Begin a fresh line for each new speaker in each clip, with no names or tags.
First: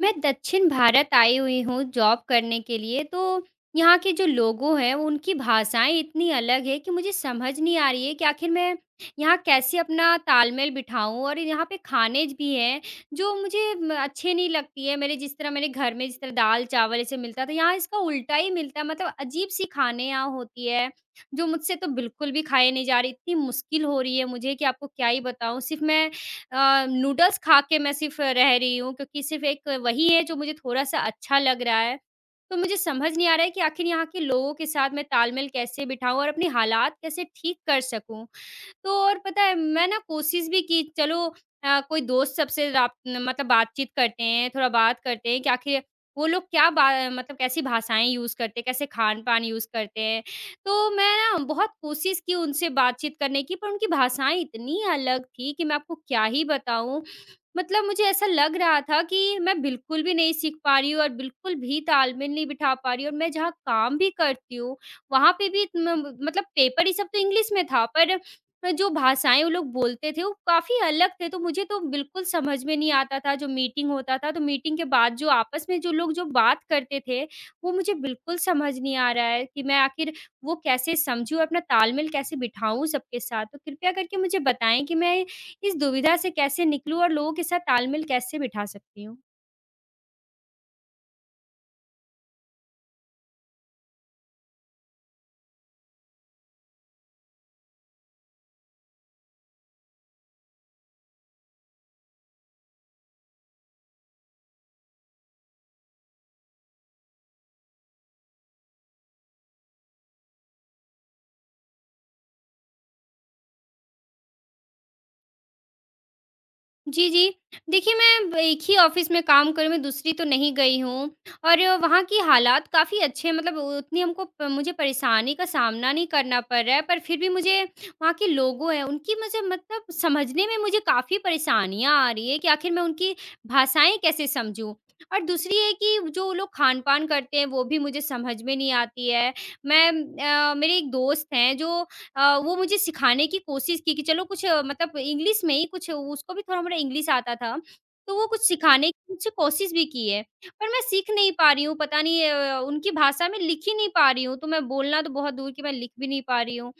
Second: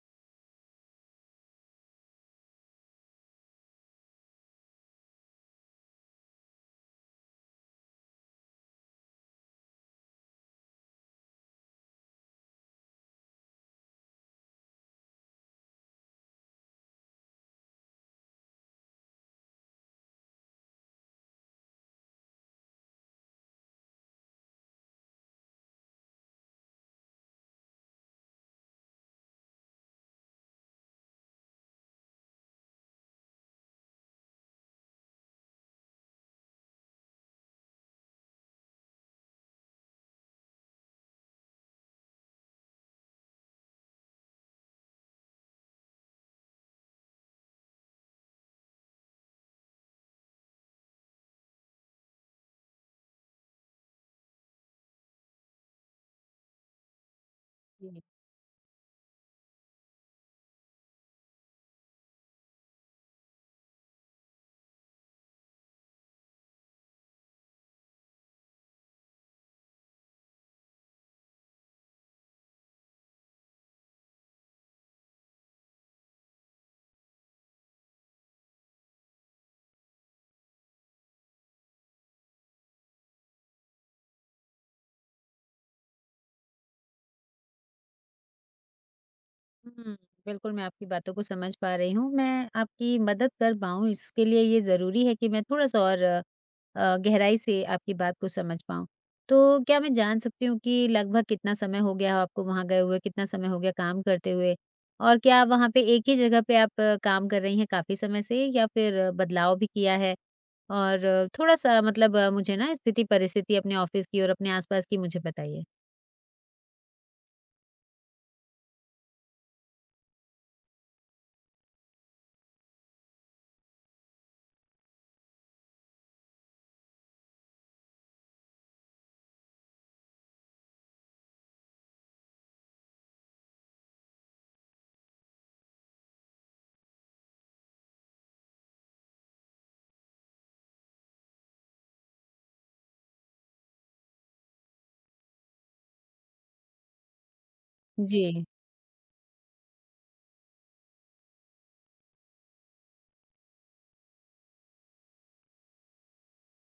मैं दक्षिण भारत आई हुई हूँ जॉब करने के लिए, तो यहाँ के जो लोगों हैं, वो उनकी भाषाएँ इतनी अलग है कि मुझे समझ नहीं आ रही है कि आखिर मैं यहाँ कैसे अपना तालमेल बिठाऊँ और यहाँ पे खाने भी हैं, जो मुझे म अच्छे नहीं लगती है। मेरे जिस तरह, मेरे घर में जिस तरह दाल-चावल ऐसे मिलता था, यहाँ इसका उल्टा ही मिलता है। मतलब अजीब-सी खाने यहाँ होती है, जो मुझसे तो बिल्कुल भी खाए नहीं जा रही। इतनी मुश्किल हो रही है मुझे कि आपको क्या ही बताऊँ। सिर्फ़ मैं नूडल्स खा के मैं सिर्फ़ रह रही हूँ, क्योंकि सिर्फ़ एक वही है जो मुझे थोड़ा-सा अच्छा लग रहा है। तो मुझे समझ नहीं आ रहा है कि आखिर यहाँ के लोगों के साथ मैं तालमेल कैसे बिठाऊँ और अपने हालात कैसे ठीक कर सकूँ? तो और पता है, मैं ना कोशिश भी की, चलो कोई दोस्त सबसे रात मतलब बातचीत करते हैं, थोड़ा बात करते हैं कि आखिर वो लोग क्या बा मतलब कैसी भाषाएँ यूज़ करते हैं, कैसे खान-पान यूज़ करते हैं। तो मैं ना बहुत कोशिश की उनसे बातचीत करने की, पर उनकी भाषाएँ इतनी अलग थी कि मैं आपको क्या ही बताऊँ। मतलब
जी,
मुझे ऐसा लग रहा था कि मैं बिल्कुल भी नहीं सीख पा रही हूँ और बिल्कुल भी तालमेल नहीं बिठा पा रही हूँ, और मैं जहाँ काम भी करती हूँ, वहाँ पे भी म मतलब पेपर ये सब तो इंग्लिश में था, पर जो भाषाएँ वो लोग बोलते थे, वो काफ़ी अलग थे, तो मुझे तो बिल्कुल समझ में नहीं आता था। जो मीटिंग होता था, तो मीटिंग के बाद जो आपस में जो लोग जो बात करते थे, वो मुझे बिल्कुल समझ नहीं आ रहा है कि मैं आखिर वो कैसे समझूँ, अपना तालमेल कैसे बिठाऊँ सबके साथ? तो कृपया करके मुझे बताएँ कि मैं इस दुविधा से कैसे निकलूँ और लोगों के साथ तालमेल कैसे बिठा सकती हूँ?
हुँ, बिल्कुल मैं आपकी बातों को समझ पा रही हूँ। मैं आपकी मदद कर पाऊँ इसके लिए ये ज़रूरी है कि मैं थोड़ा-सा और गहराई से आपकी बात को समझ पाऊँ। तो क्या मैं जान सकती हूँ कि लगभग कितना समय हो गया हो आपको वहाँ गए हुए? कितना समय हो गया काम करते हुए? और क्या वहाँ पे एक ही जगह पे आप काम कर रही हैं काफ़ी समय से या फिर बदलाव भी किया है? और थोड़ा-सा मतलब मुझे ना स्थिति परिस्थिति अपने ऑफ़िस की और अपने आस-पास की मुझे बताइए।
जी, जी। देखिए, मैं ब एक ही ऑफ़िस में काम कर रही हूँ, मैं दूसरी तो नहीं गई हूँ और वहाँ की हालात काफ़ी अच्छे हैं, मतलब उतनी हमको प मुझे परेशानी का सामना नहीं करना पड़ रहा है, पर फिर भी मुझे वहाँ के लोगों हैं, उनकी मुझे मतलब समझने में मुझे काफ़ी परेशानियाँ आ रही है कि आखिर मैं उनकी भाषाएँ कैसे समझूँ? और दूसरी है कि जो लोग खान-पान करते हैं, वो भी मुझे समझ में नहीं आती है। मैं मेरे एक दोस्त हैं, जो वो मुझे सिखाने की कोशिश की कि चलो कुछ मतलब इंग्लिश में ही कुछ, उसको भी थोड़ा-मोड़ा इंग्लिश आता था, तो वो
जी।
कुछ सिखाने की मुझसे कोशिश भी की है, पर मैं सीख नहीं पा रही हूँ, पता नहीं उनकी भाषा में लिख ही नहीं पा रही हूँ, तो मैं बोलना तो बहुत दूर की, मैं लिख भी नहीं पा रही हूँ।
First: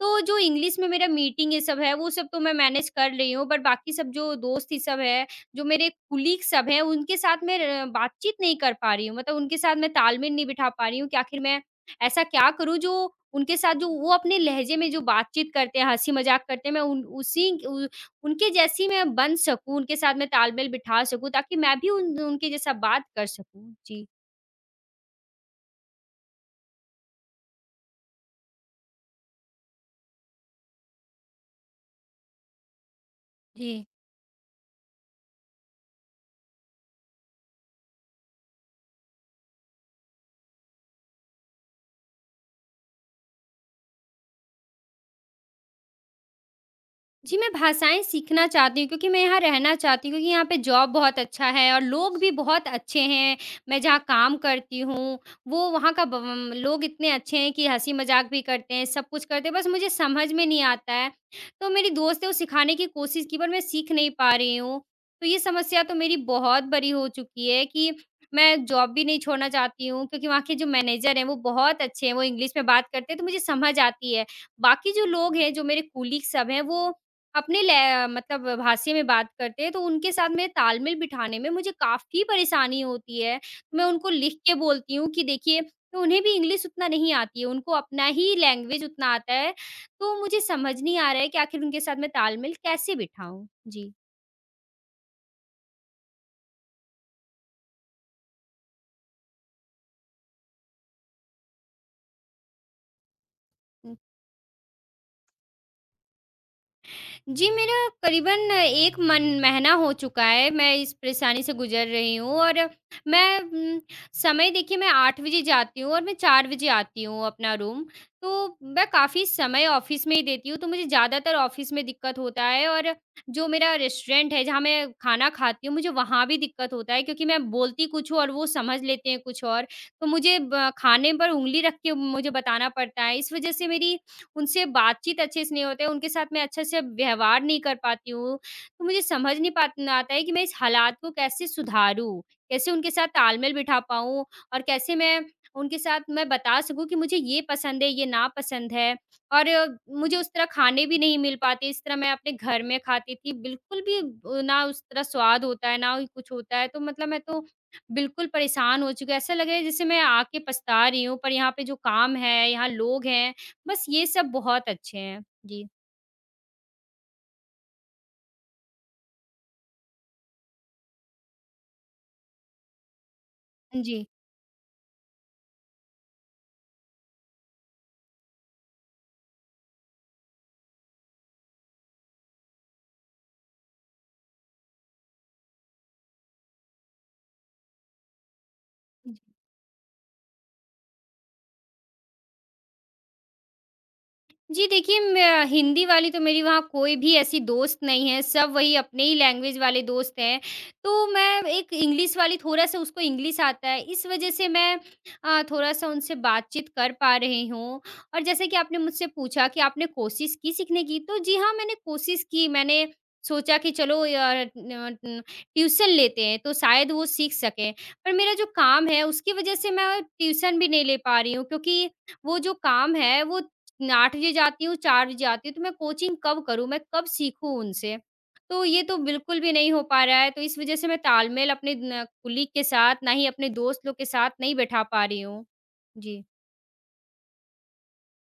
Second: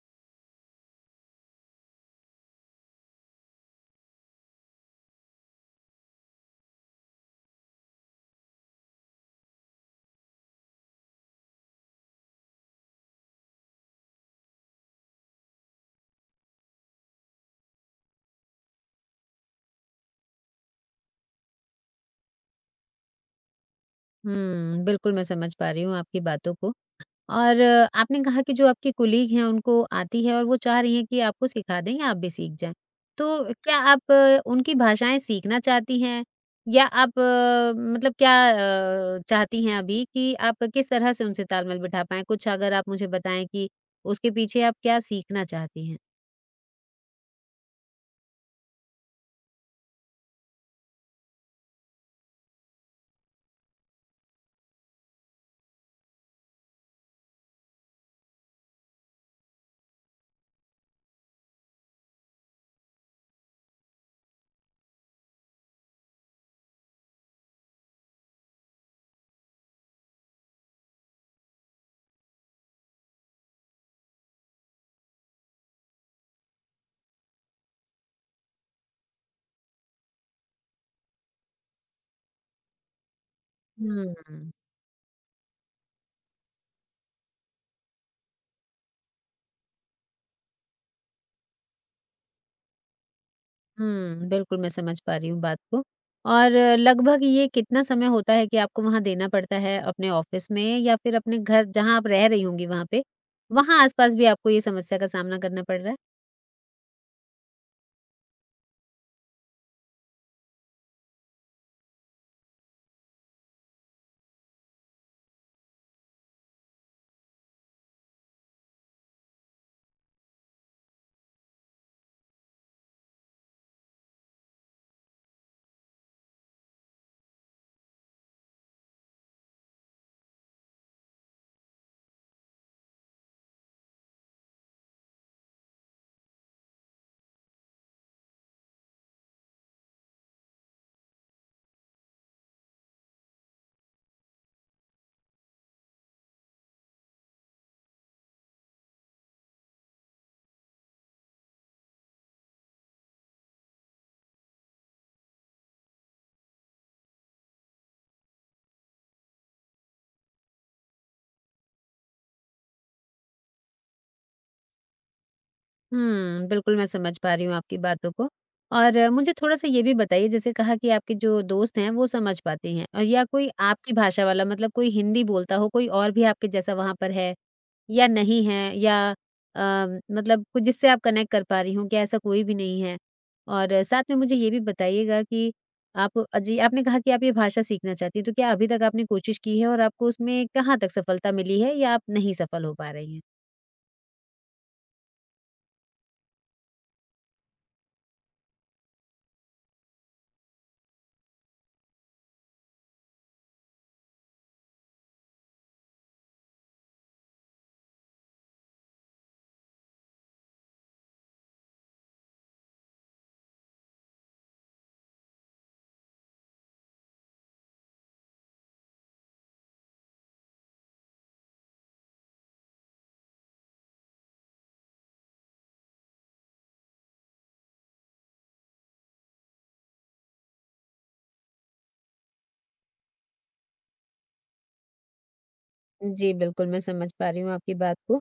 तो जो इंग्लिश में मेरा मीटिंग ये सब है, वो सब तो मैं मैनेज कर रही हूँ, बट बाकी सब जो दोस्त ये सब है, जो मेरे कलीग सब हैं, उनके साथ मैं र बातचीत नहीं कर पा रही हूँ। मतलब उनके साथ मैं तालमेल नहीं बिठा पा रही हूँ कि आखिर मैं ऐसा क्या करूँ जो उनके साथ, जो वो अपने लहज़े में जो बातचीत करते हैं, हँसी-मज़ाक करते हैं, मैं उन उसी उ उनके जैसी मैं बन सकूँ, उनके साथ मैं तालमेल बिठा सकूँ, ताकि मैं भी उन उनके जैसा बात कर सकूँ। जी।
बिल्कुल मैं समझ पा रही हूँ आपकी बातों को। और आपने कहा कि जो आपके कोलीग हैं उनको आती है और वो चाह रही हैं कि आपको सिखा दें या आप भी सीख जाएँ। तो क्या
जी।
आप उनकी भाषाएँ सीखना चाहती हैं? या आप मतलब क्या चाहती हैं अभी कि आप किस तरह से उनसे तालमेल बिठा पाएँ? कुछ अगर आप मुझे बताएँ कि उसके पीछे आप क्या सीखना चाहती हैं?
जी, मैं भाषाएँ सीखना चाहती हूँ क्योंकि मैं यहाँ रहना चाहती हूँ, क्योंकि यहाँ पे जॉब बहुत अच्छा है और लोग भी बहुत अच्छे हैं। मैं जहाँ काम करती हूँ, वो वहाँ का ब म लोग इतने अच्छे हैं कि हँसी-मज़ाक भी करते हैं, सब कुछ करते हैं, बस मुझे समझ में नहीं आता है। तो मेरी दोस्त है, वो सिखाने की कोशिश की, पर मैं सीख नहीं पा रही हूँ। तो ये समस्या तो मेरी बहुत बड़ी हो चुकी है कि मैं जॉब भी नहीं छोड़ना चाहती हूँ, क्योंकि वहाँ के जो मैनेजर हैं, वो बहुत अच्छे हैं, वो इंग्लिश में बात करते हैं, तो मुझे समझ आती है। बाकी जो लोग हैं, जो मेरे कलीग सब हैं, वो अपने लै मतलब भाषा में बात करते हैं, तो उनके साथ मेरे तालमेल बिठाने में मुझे काफ़ी परेशानी होती है। तो मैं उनको लिख
हुँ।
के बोलती हूँ कि देखिए, तो उन्हें भी इंग्लिश उतना नहीं आती है, उनको अपना ही लैंग्वेज उतना आता है। तो मुझे समझ नहीं आ रहा है कि आखिर उनके साथ मैं तालमेल कैसे बिठाऊँ? जी।
बिल्कुल मैं समझ पा रही हूँ बात को। और लगभग ये कितना समय होता है कि आपको वहाँ देना पड़ता है अपने ऑफ़िस में या फिर अपने घर जहाँ आप रह रही होंगी वहाँ पे, वहाँ आस-पास भी आपको ये समस्या का सामना करना पड़ रहा है?
जी, मेरा करीबन 1 मन महीना हो चुका है, मैं इस परेशानी से गुज़र रही हूँ और मैं समय देखिए, मैं 8 बजे जाती हूँ और मैं 4 बजे आती हूँ अपना रूम, तो मैं काफ़ी समय ऑफ़िस में ही देती हूँ, तो मुझे ज़्यादातर ऑफ़िस में दिक्कत होता है और जो मेरा रेस्टोरेंट है, जहाँ मैं खाना खाती हूँ, मुझे वहाँ भी दिक्कत होता है, क्योंकि मैं बोलती कुछ हूँ और वो समझ लेते हैं कुछ और। तो मुझे ब खाने पर उँगली रख के मुझे बताना पड़ता है, इस वज़ह से मेरी उनसे बातचीत अच्छे से नहीं होते, उनके साथ मैं अच्छे से व्यवहार नहीं कर पाती हूँ। तो मुझे समझ नहीं पात आता है कि मैं इस हालात को कैसे सुधारूँ? कैसे उनके साथ तालमेल बिठा पाऊँ और कैसे मैं उनके साथ मैं बता सकूँ कि मुझे ये पसंद है, ये नापसंद है और मुझे उस तरह खाने भी नहीं मिल पाते, इस तरह मैं अपने घर में खाती थी। बिल्कुल भी ना उस तरह स्वाद होता है, ना ही कुछ होता है। तो मतलब मैं तो बिल्कुल परेशान हो चुकी हूँ। ऐसा लग रहा है जैसे मैं आके पछता रही हूँ, पर यहाँ पे जो काम है, यहाँ लोग हैं, बस ये सब बहुत अच्छे हैं। जी।
बिल्कुल मैं समझ पा रही हूँ आपकी बातों को। और मुझे थोड़ा-सा ये भी बताइए, जैसे कहा कि आपके जो दोस्त हैं वो समझ पाते हैं, और या कोई आपकी
जी।
भाषा वाला मतलब कोई हिंदी बोलता हो, कोई और भी आपके जैसा वहाँ पर है? या नहीं है, या अ, मतलब कुछ जिससे आप कनेक्ट कर पा रही हो, क्या ऐसा कोई भी नहीं है? और साथ में मुझे ये भी बताइएगा कि आप, जी आपने कहा कि आप ये भाषा सीखना चाहती हैं, तो क्या अभी तक आपने कोशिश की है और आपको उसमें कहाँ तक सफलता मिली है या आप नहीं सफल हो पा रही हैं?
जी, देखिए, मैं हिंदी वाली तो मेरी वहाँ कोई भी ऐसी दोस्त नहीं है, सब वही अपने ही लैंग्वेज वाले दोस्त हैं। तो मैं एक इंग्लिश वाली, थोड़ा-सा उसको इंग्लिश आता है, इस वज़ह से मैं थोड़ा-सा उनसे बातचीत कर पा रही हूँ। और जैसे कि आपने मुझसे पूछा कि आपने कोशिश की सीखने की, तो जी हाँ, मैंने कोशिश की, मैंने सोचा कि चलो या न न ट्यूशन लेते हैं, तो शायद वो सीख सकें। पर मेरा जो काम है, उसकी वज़ह से मैं ट्यूशन भी नहीं ले पा रही हूँ, क्योंकि वो जो काम है, वो न 8 बजे जाती हूँ, 4 बजे आती हूँ, तो मैं कोचिंग कब करूँ? मैं कब सीखूँ उनसे? तो ये तो बिल्कुल भी नहीं हो पा रहा है, तो इस वज़ह से मैं तालमेल अपने न कुलीग के साथ, ना ही अपने दोस्त लोग के साथ नहीं बैठा पा रही हूँ। जी।
जी, बिल्कुल, मैं समझ पा रही हूँ आपकी बात को।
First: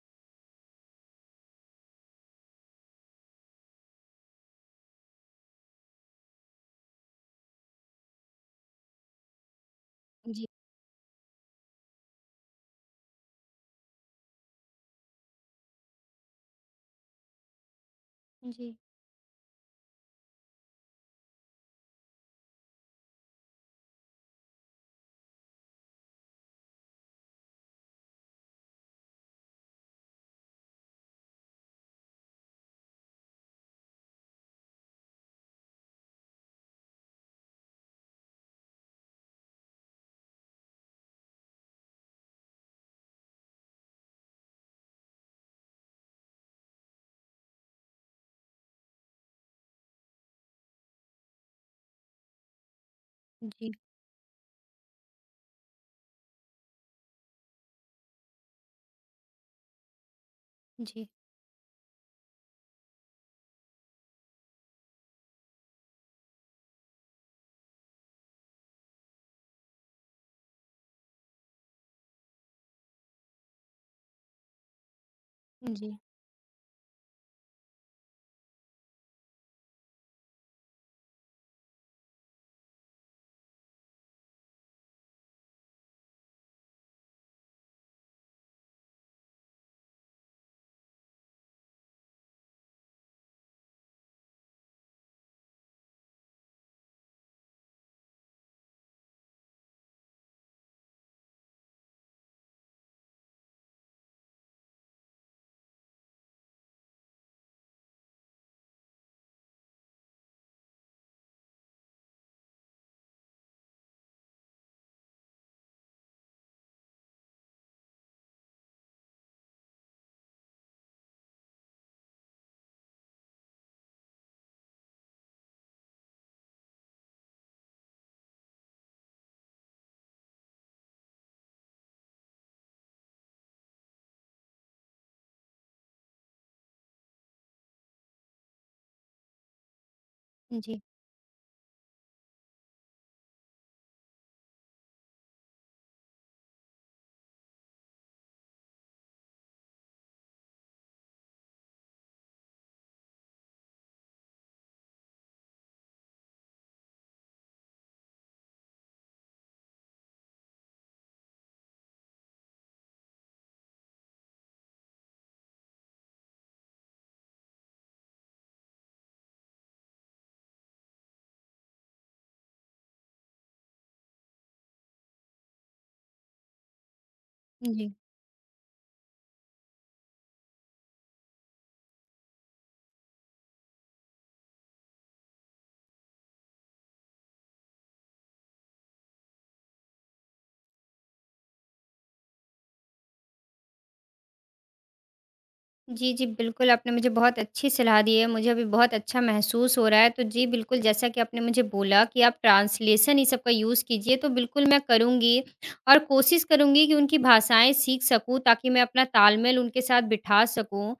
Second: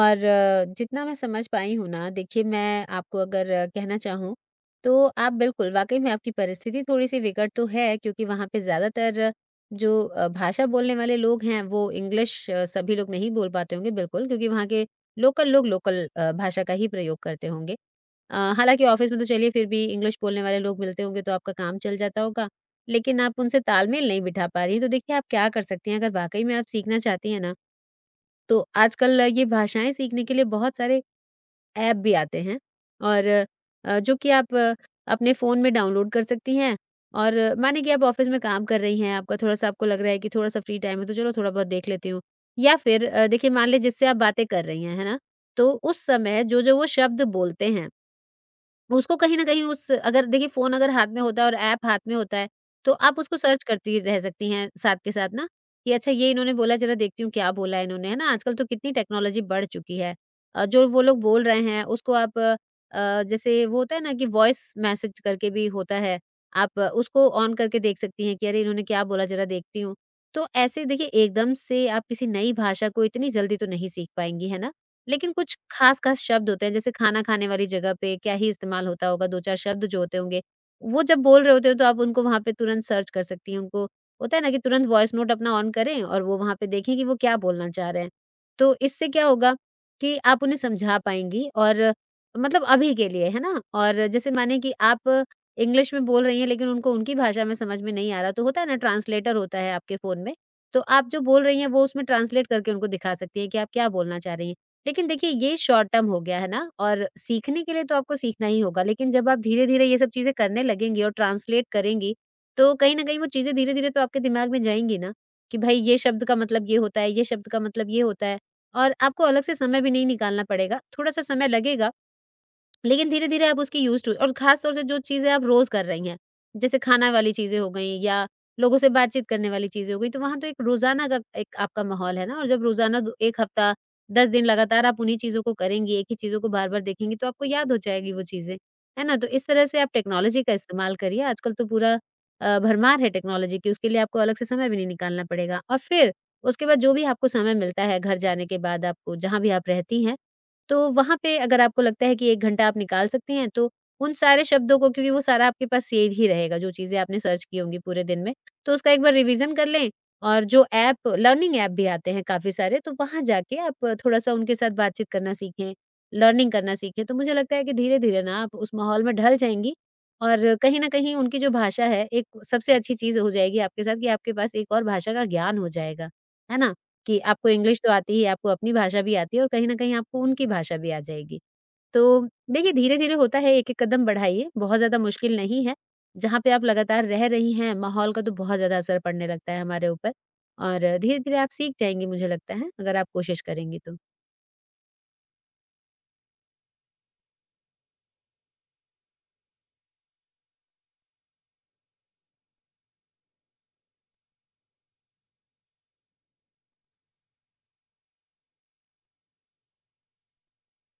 और जितना मैं समझ पाई हूँ ना, देखिए मैं आपको अगर कहना चाहूँ, तो आप बिल्कुल वाक़ई में आपकी परिस्थिति थोड़ी-सी विकट तो है क्योंकि वहाँ पे ज़्यादातर जो
जी,
भाषा बोलने वाले लोग हैं, वो इंग्लिश, सभी लोग नहीं बोल पाते होंगे बिल्कुल, क्योंकि वहाँ के लोकल लोग लोकल भाषा का ही प्रयोग करते होंगे।
जी,
हालाँकि ऑफ़िस में तो चलिए फिर भी इंग्लिश बोलने वाले लोग मिलते होंगे तो आपका काम चल जाता होगा, लेकिन आप उनसे तालमेल नहीं बिठा पा रही हैं, तो देखिए आप क्या कर सकती हैं। अगर वाक़ई में आप सीखना चाहती हैं ना, तो आजकल ये भाषाएँ सीखने के लिए बहुत सारे ऐप भी आते हैं और जो कि आप अपने फ़ोन में डाउनलोड कर सकती हैं। और माने कि आप ऑफ़िस में काम कर रही हैं, आपका थोड़ा-सा आपको लग रहा है कि थोड़ा-सा फ्री टाइम है तो चलो थोड़ा बहुत देख लेती हूँ, या फिर देखिए मान लें जिससे आप बातें कर रही हैं, है ना? तो उस समय जो-जो वो शब्द बोलते हैं उसको कहीं न कहीं, उस अगर देखिए फ़ोन अगर हाथ में होता है और ऐप हाथ में होता है, तो आप उसको सर्च
जी,
करती रह सकती हैं साथ के साथ ना, कि अच्छा ये इन्होंने बोला ज़रा देखती हूँ क्या बोला है इन्होंने, है ना? आजकल तो कितनी टेक्नोलॉजी बढ़ चुकी है। जो वो
जी,
लोग बोल रहे हैं उसको आप, जैसे वो होता है ना कि वॉइस मैसेज करके भी होता है, आप उसको ऑन करके देख सकती हैं कि अरे इन्होंने क्या बोला ज़रा देखती हूँ। तो ऐसे देखिए, एकदम से आप किसी नई भाषा को इतनी जल्दी तो नहीं सीख पाएँगी, है ना? लेकिन कुछ
जी,
खास-खास शब्द होते हैं, जैसे खाना खाने वाली जगह पे क्या ही इस्तेमाल होता होगा, 2-4 शब्द जो होते होंगे, वो जब बोल रहे होते हो तो आप उनको वहाँ पे तुरंत सर्च कर सकती हैं। उनको, होता है ना कि तुरंत वॉइस नोट अपना ऑन करें और वो वहाँ पे देखें कि वो क्या बोलना चाह रहे हैं। तो इससे क्या होगा कि आप उन्हें समझा पाएँगी, और मतलब अभी के लिए, है ना? और जैसे माने कि आप इंग्लिश में बोल रही हैं लेकिन उनको उनकी भाषा में समझ में नहीं आ रहा, तो होता है ना, ट्रांसलेटर होता है आपके फ़ोन में, तो आप जो बोल रही हैं वो उसमें ट्रांसलेट करके उनको दिखा सकती हैं कि आप क्या बोलना चाह रही हैं। लेकिन देखिए ये शॉर्ट टर्म हो गया है ना, और सीखने के लिए तो आपको सीखना ही होगा, लेकिन जब आप धीरे-धीरे ये सब चीज़ें करने लगेंगी और ट्रांसलेट करेंगी, तो कहीं न कहीं वो चीज़ें धीरे-धीरे तो आपके दिमाग में जाएँगी ना, कि भाई ये शब्द का मतलब ये होता है, ये शब्द का मतलब ये होता है। और आपको अलग से समय भी नहीं निकालना पड़ेगा। थोड़ा-सा समय लगेगा लेकिन धीरे-धीरे आप उसकी यूज़्ड हुई, और ख़ास तौर से जो चीज़ें आप रोज़ कर रही हैं, जैसे खाना वाली चीज़ें हो गई या लोगों से बातचीत करने वाली चीज़ें हो गई, तो वहाँ तो एक रोज़ाना का एक आपका माहौल है ना। और जब रोज़ाना दो 1 हफ़्ता, 10 दिन लगातार आप उन्हीं चीज़ों को करेंगी, एक ही चीज़ों को बार-बार देखेंगी, तो आपको याद हो जाएगी वो चीज़ें, है ना? तो इस तरह से आप टेक्नोलॉजी का
जी,
इस्तेमाल करिए। आजकल तो पूरा भरमार है टेक्नोलॉजी की, उसके लिए आपको अलग से समय भी नहीं निकालना पड़ेगा। और फिर उसके बाद जो भी आपको समय मिलता है घर जाने के बाद आपको, जहाँ भी आप रहती हैं, तो वहाँ पे अगर आपको लगता है कि 1 घंटा आप निकाल सकते हैं, तो उन सारे शब्दों को, क्योंकि वो सारा आपके पास सेव ही रहेगा, जो चीज़ें आपने सर्च की होंगी पूरे दिन में, तो उसका एक बार रिवीज़न कर लें। और जो ऐप, लर्निंग ऐप भी आते हैं काफ़ी सारे, तो वहाँ जाके आप थोड़ा-सा उनके साथ बातचीत करना सीखें, लर्निंग करना सीखें। तो मुझे लगता है कि धीरे-धीरे ना आप उस माहौल में ढल जाएँगी। और कहीं न कहीं उनकी जो भाषा है, एक सबसे अच्छी चीज़ हो जाएगी आपके साथ कि आपके पास एक और भाषा का ज्ञान हो जाएगा, है ना? कि आपको इंग्लिश तो
जी।
आती ही है, आपको अपनी भाषा भी आती है, और कहीं न कहीं आपको उनकी भाषा भी आ जाएगी। तो देखिए धीरे-धीरे होता है, एक-एक कदम बढ़ाइए, बहुत ज़्यादा मुश्किल नहीं है। जहाँ पे आप लगातार रह रही हैं, माहौल का तो बहुत ज़्यादा असर पड़ने लगता है हमारे ऊपर, और धीरे-धीरे आप सीख जाएँगी, मुझे लगता है, अगर आप कोशिश करेंगी तो।
जी, जी, बिल्कुल, आपने मुझे बहुत अच्छी सलाह दी है, मुझे अभी बहुत अच्छा महसूस हो रहा है। तो जी, बिल्कुल, जैसा कि आपने मुझे बोला कि आप ट्रांसलेशन ये सब का यूज़ कीजिए, तो बिल्कुल मैं करूँगी और कोशिश करूँगी कि उनकी भाषाएँ सीख सकूँ, ताकि मैं अपना तालमेल उनके साथ बिठा सकूँ।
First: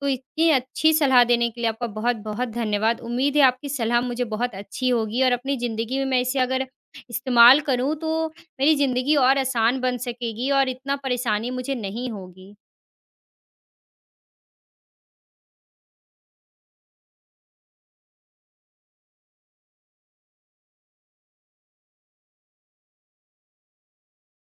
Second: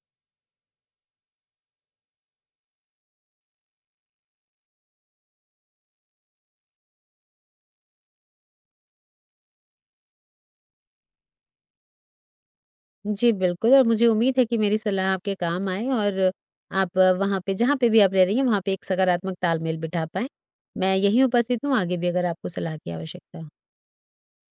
तो इतनी अच्छी सलाह देने के लिए आपका बहुत-बहुत धन्यवाद। उम्मीद है आपकी सलाह मुझे बहुत अच्छी होगी और अपनी ज़िंदगी में मैं इसे अगर इस्तेमाल करूँ, तो मेरी ज़िंदगी और आसान बन सकेगी और इतना परेशानी मुझे नहीं होगी।
जी, बिल्कुल, और मुझे उम्मीद है कि मेरी सलाह आपके काम आए और आप वहाँ पे, जहाँ पे भी आप रह रही हैं, वहाँ पे एक सकारात्मक तालमेल बिठा पाएँ। मैं यहीं उपस्थित हूँ, आगे भी अगर आपको सलाह की आवश्यकता हो।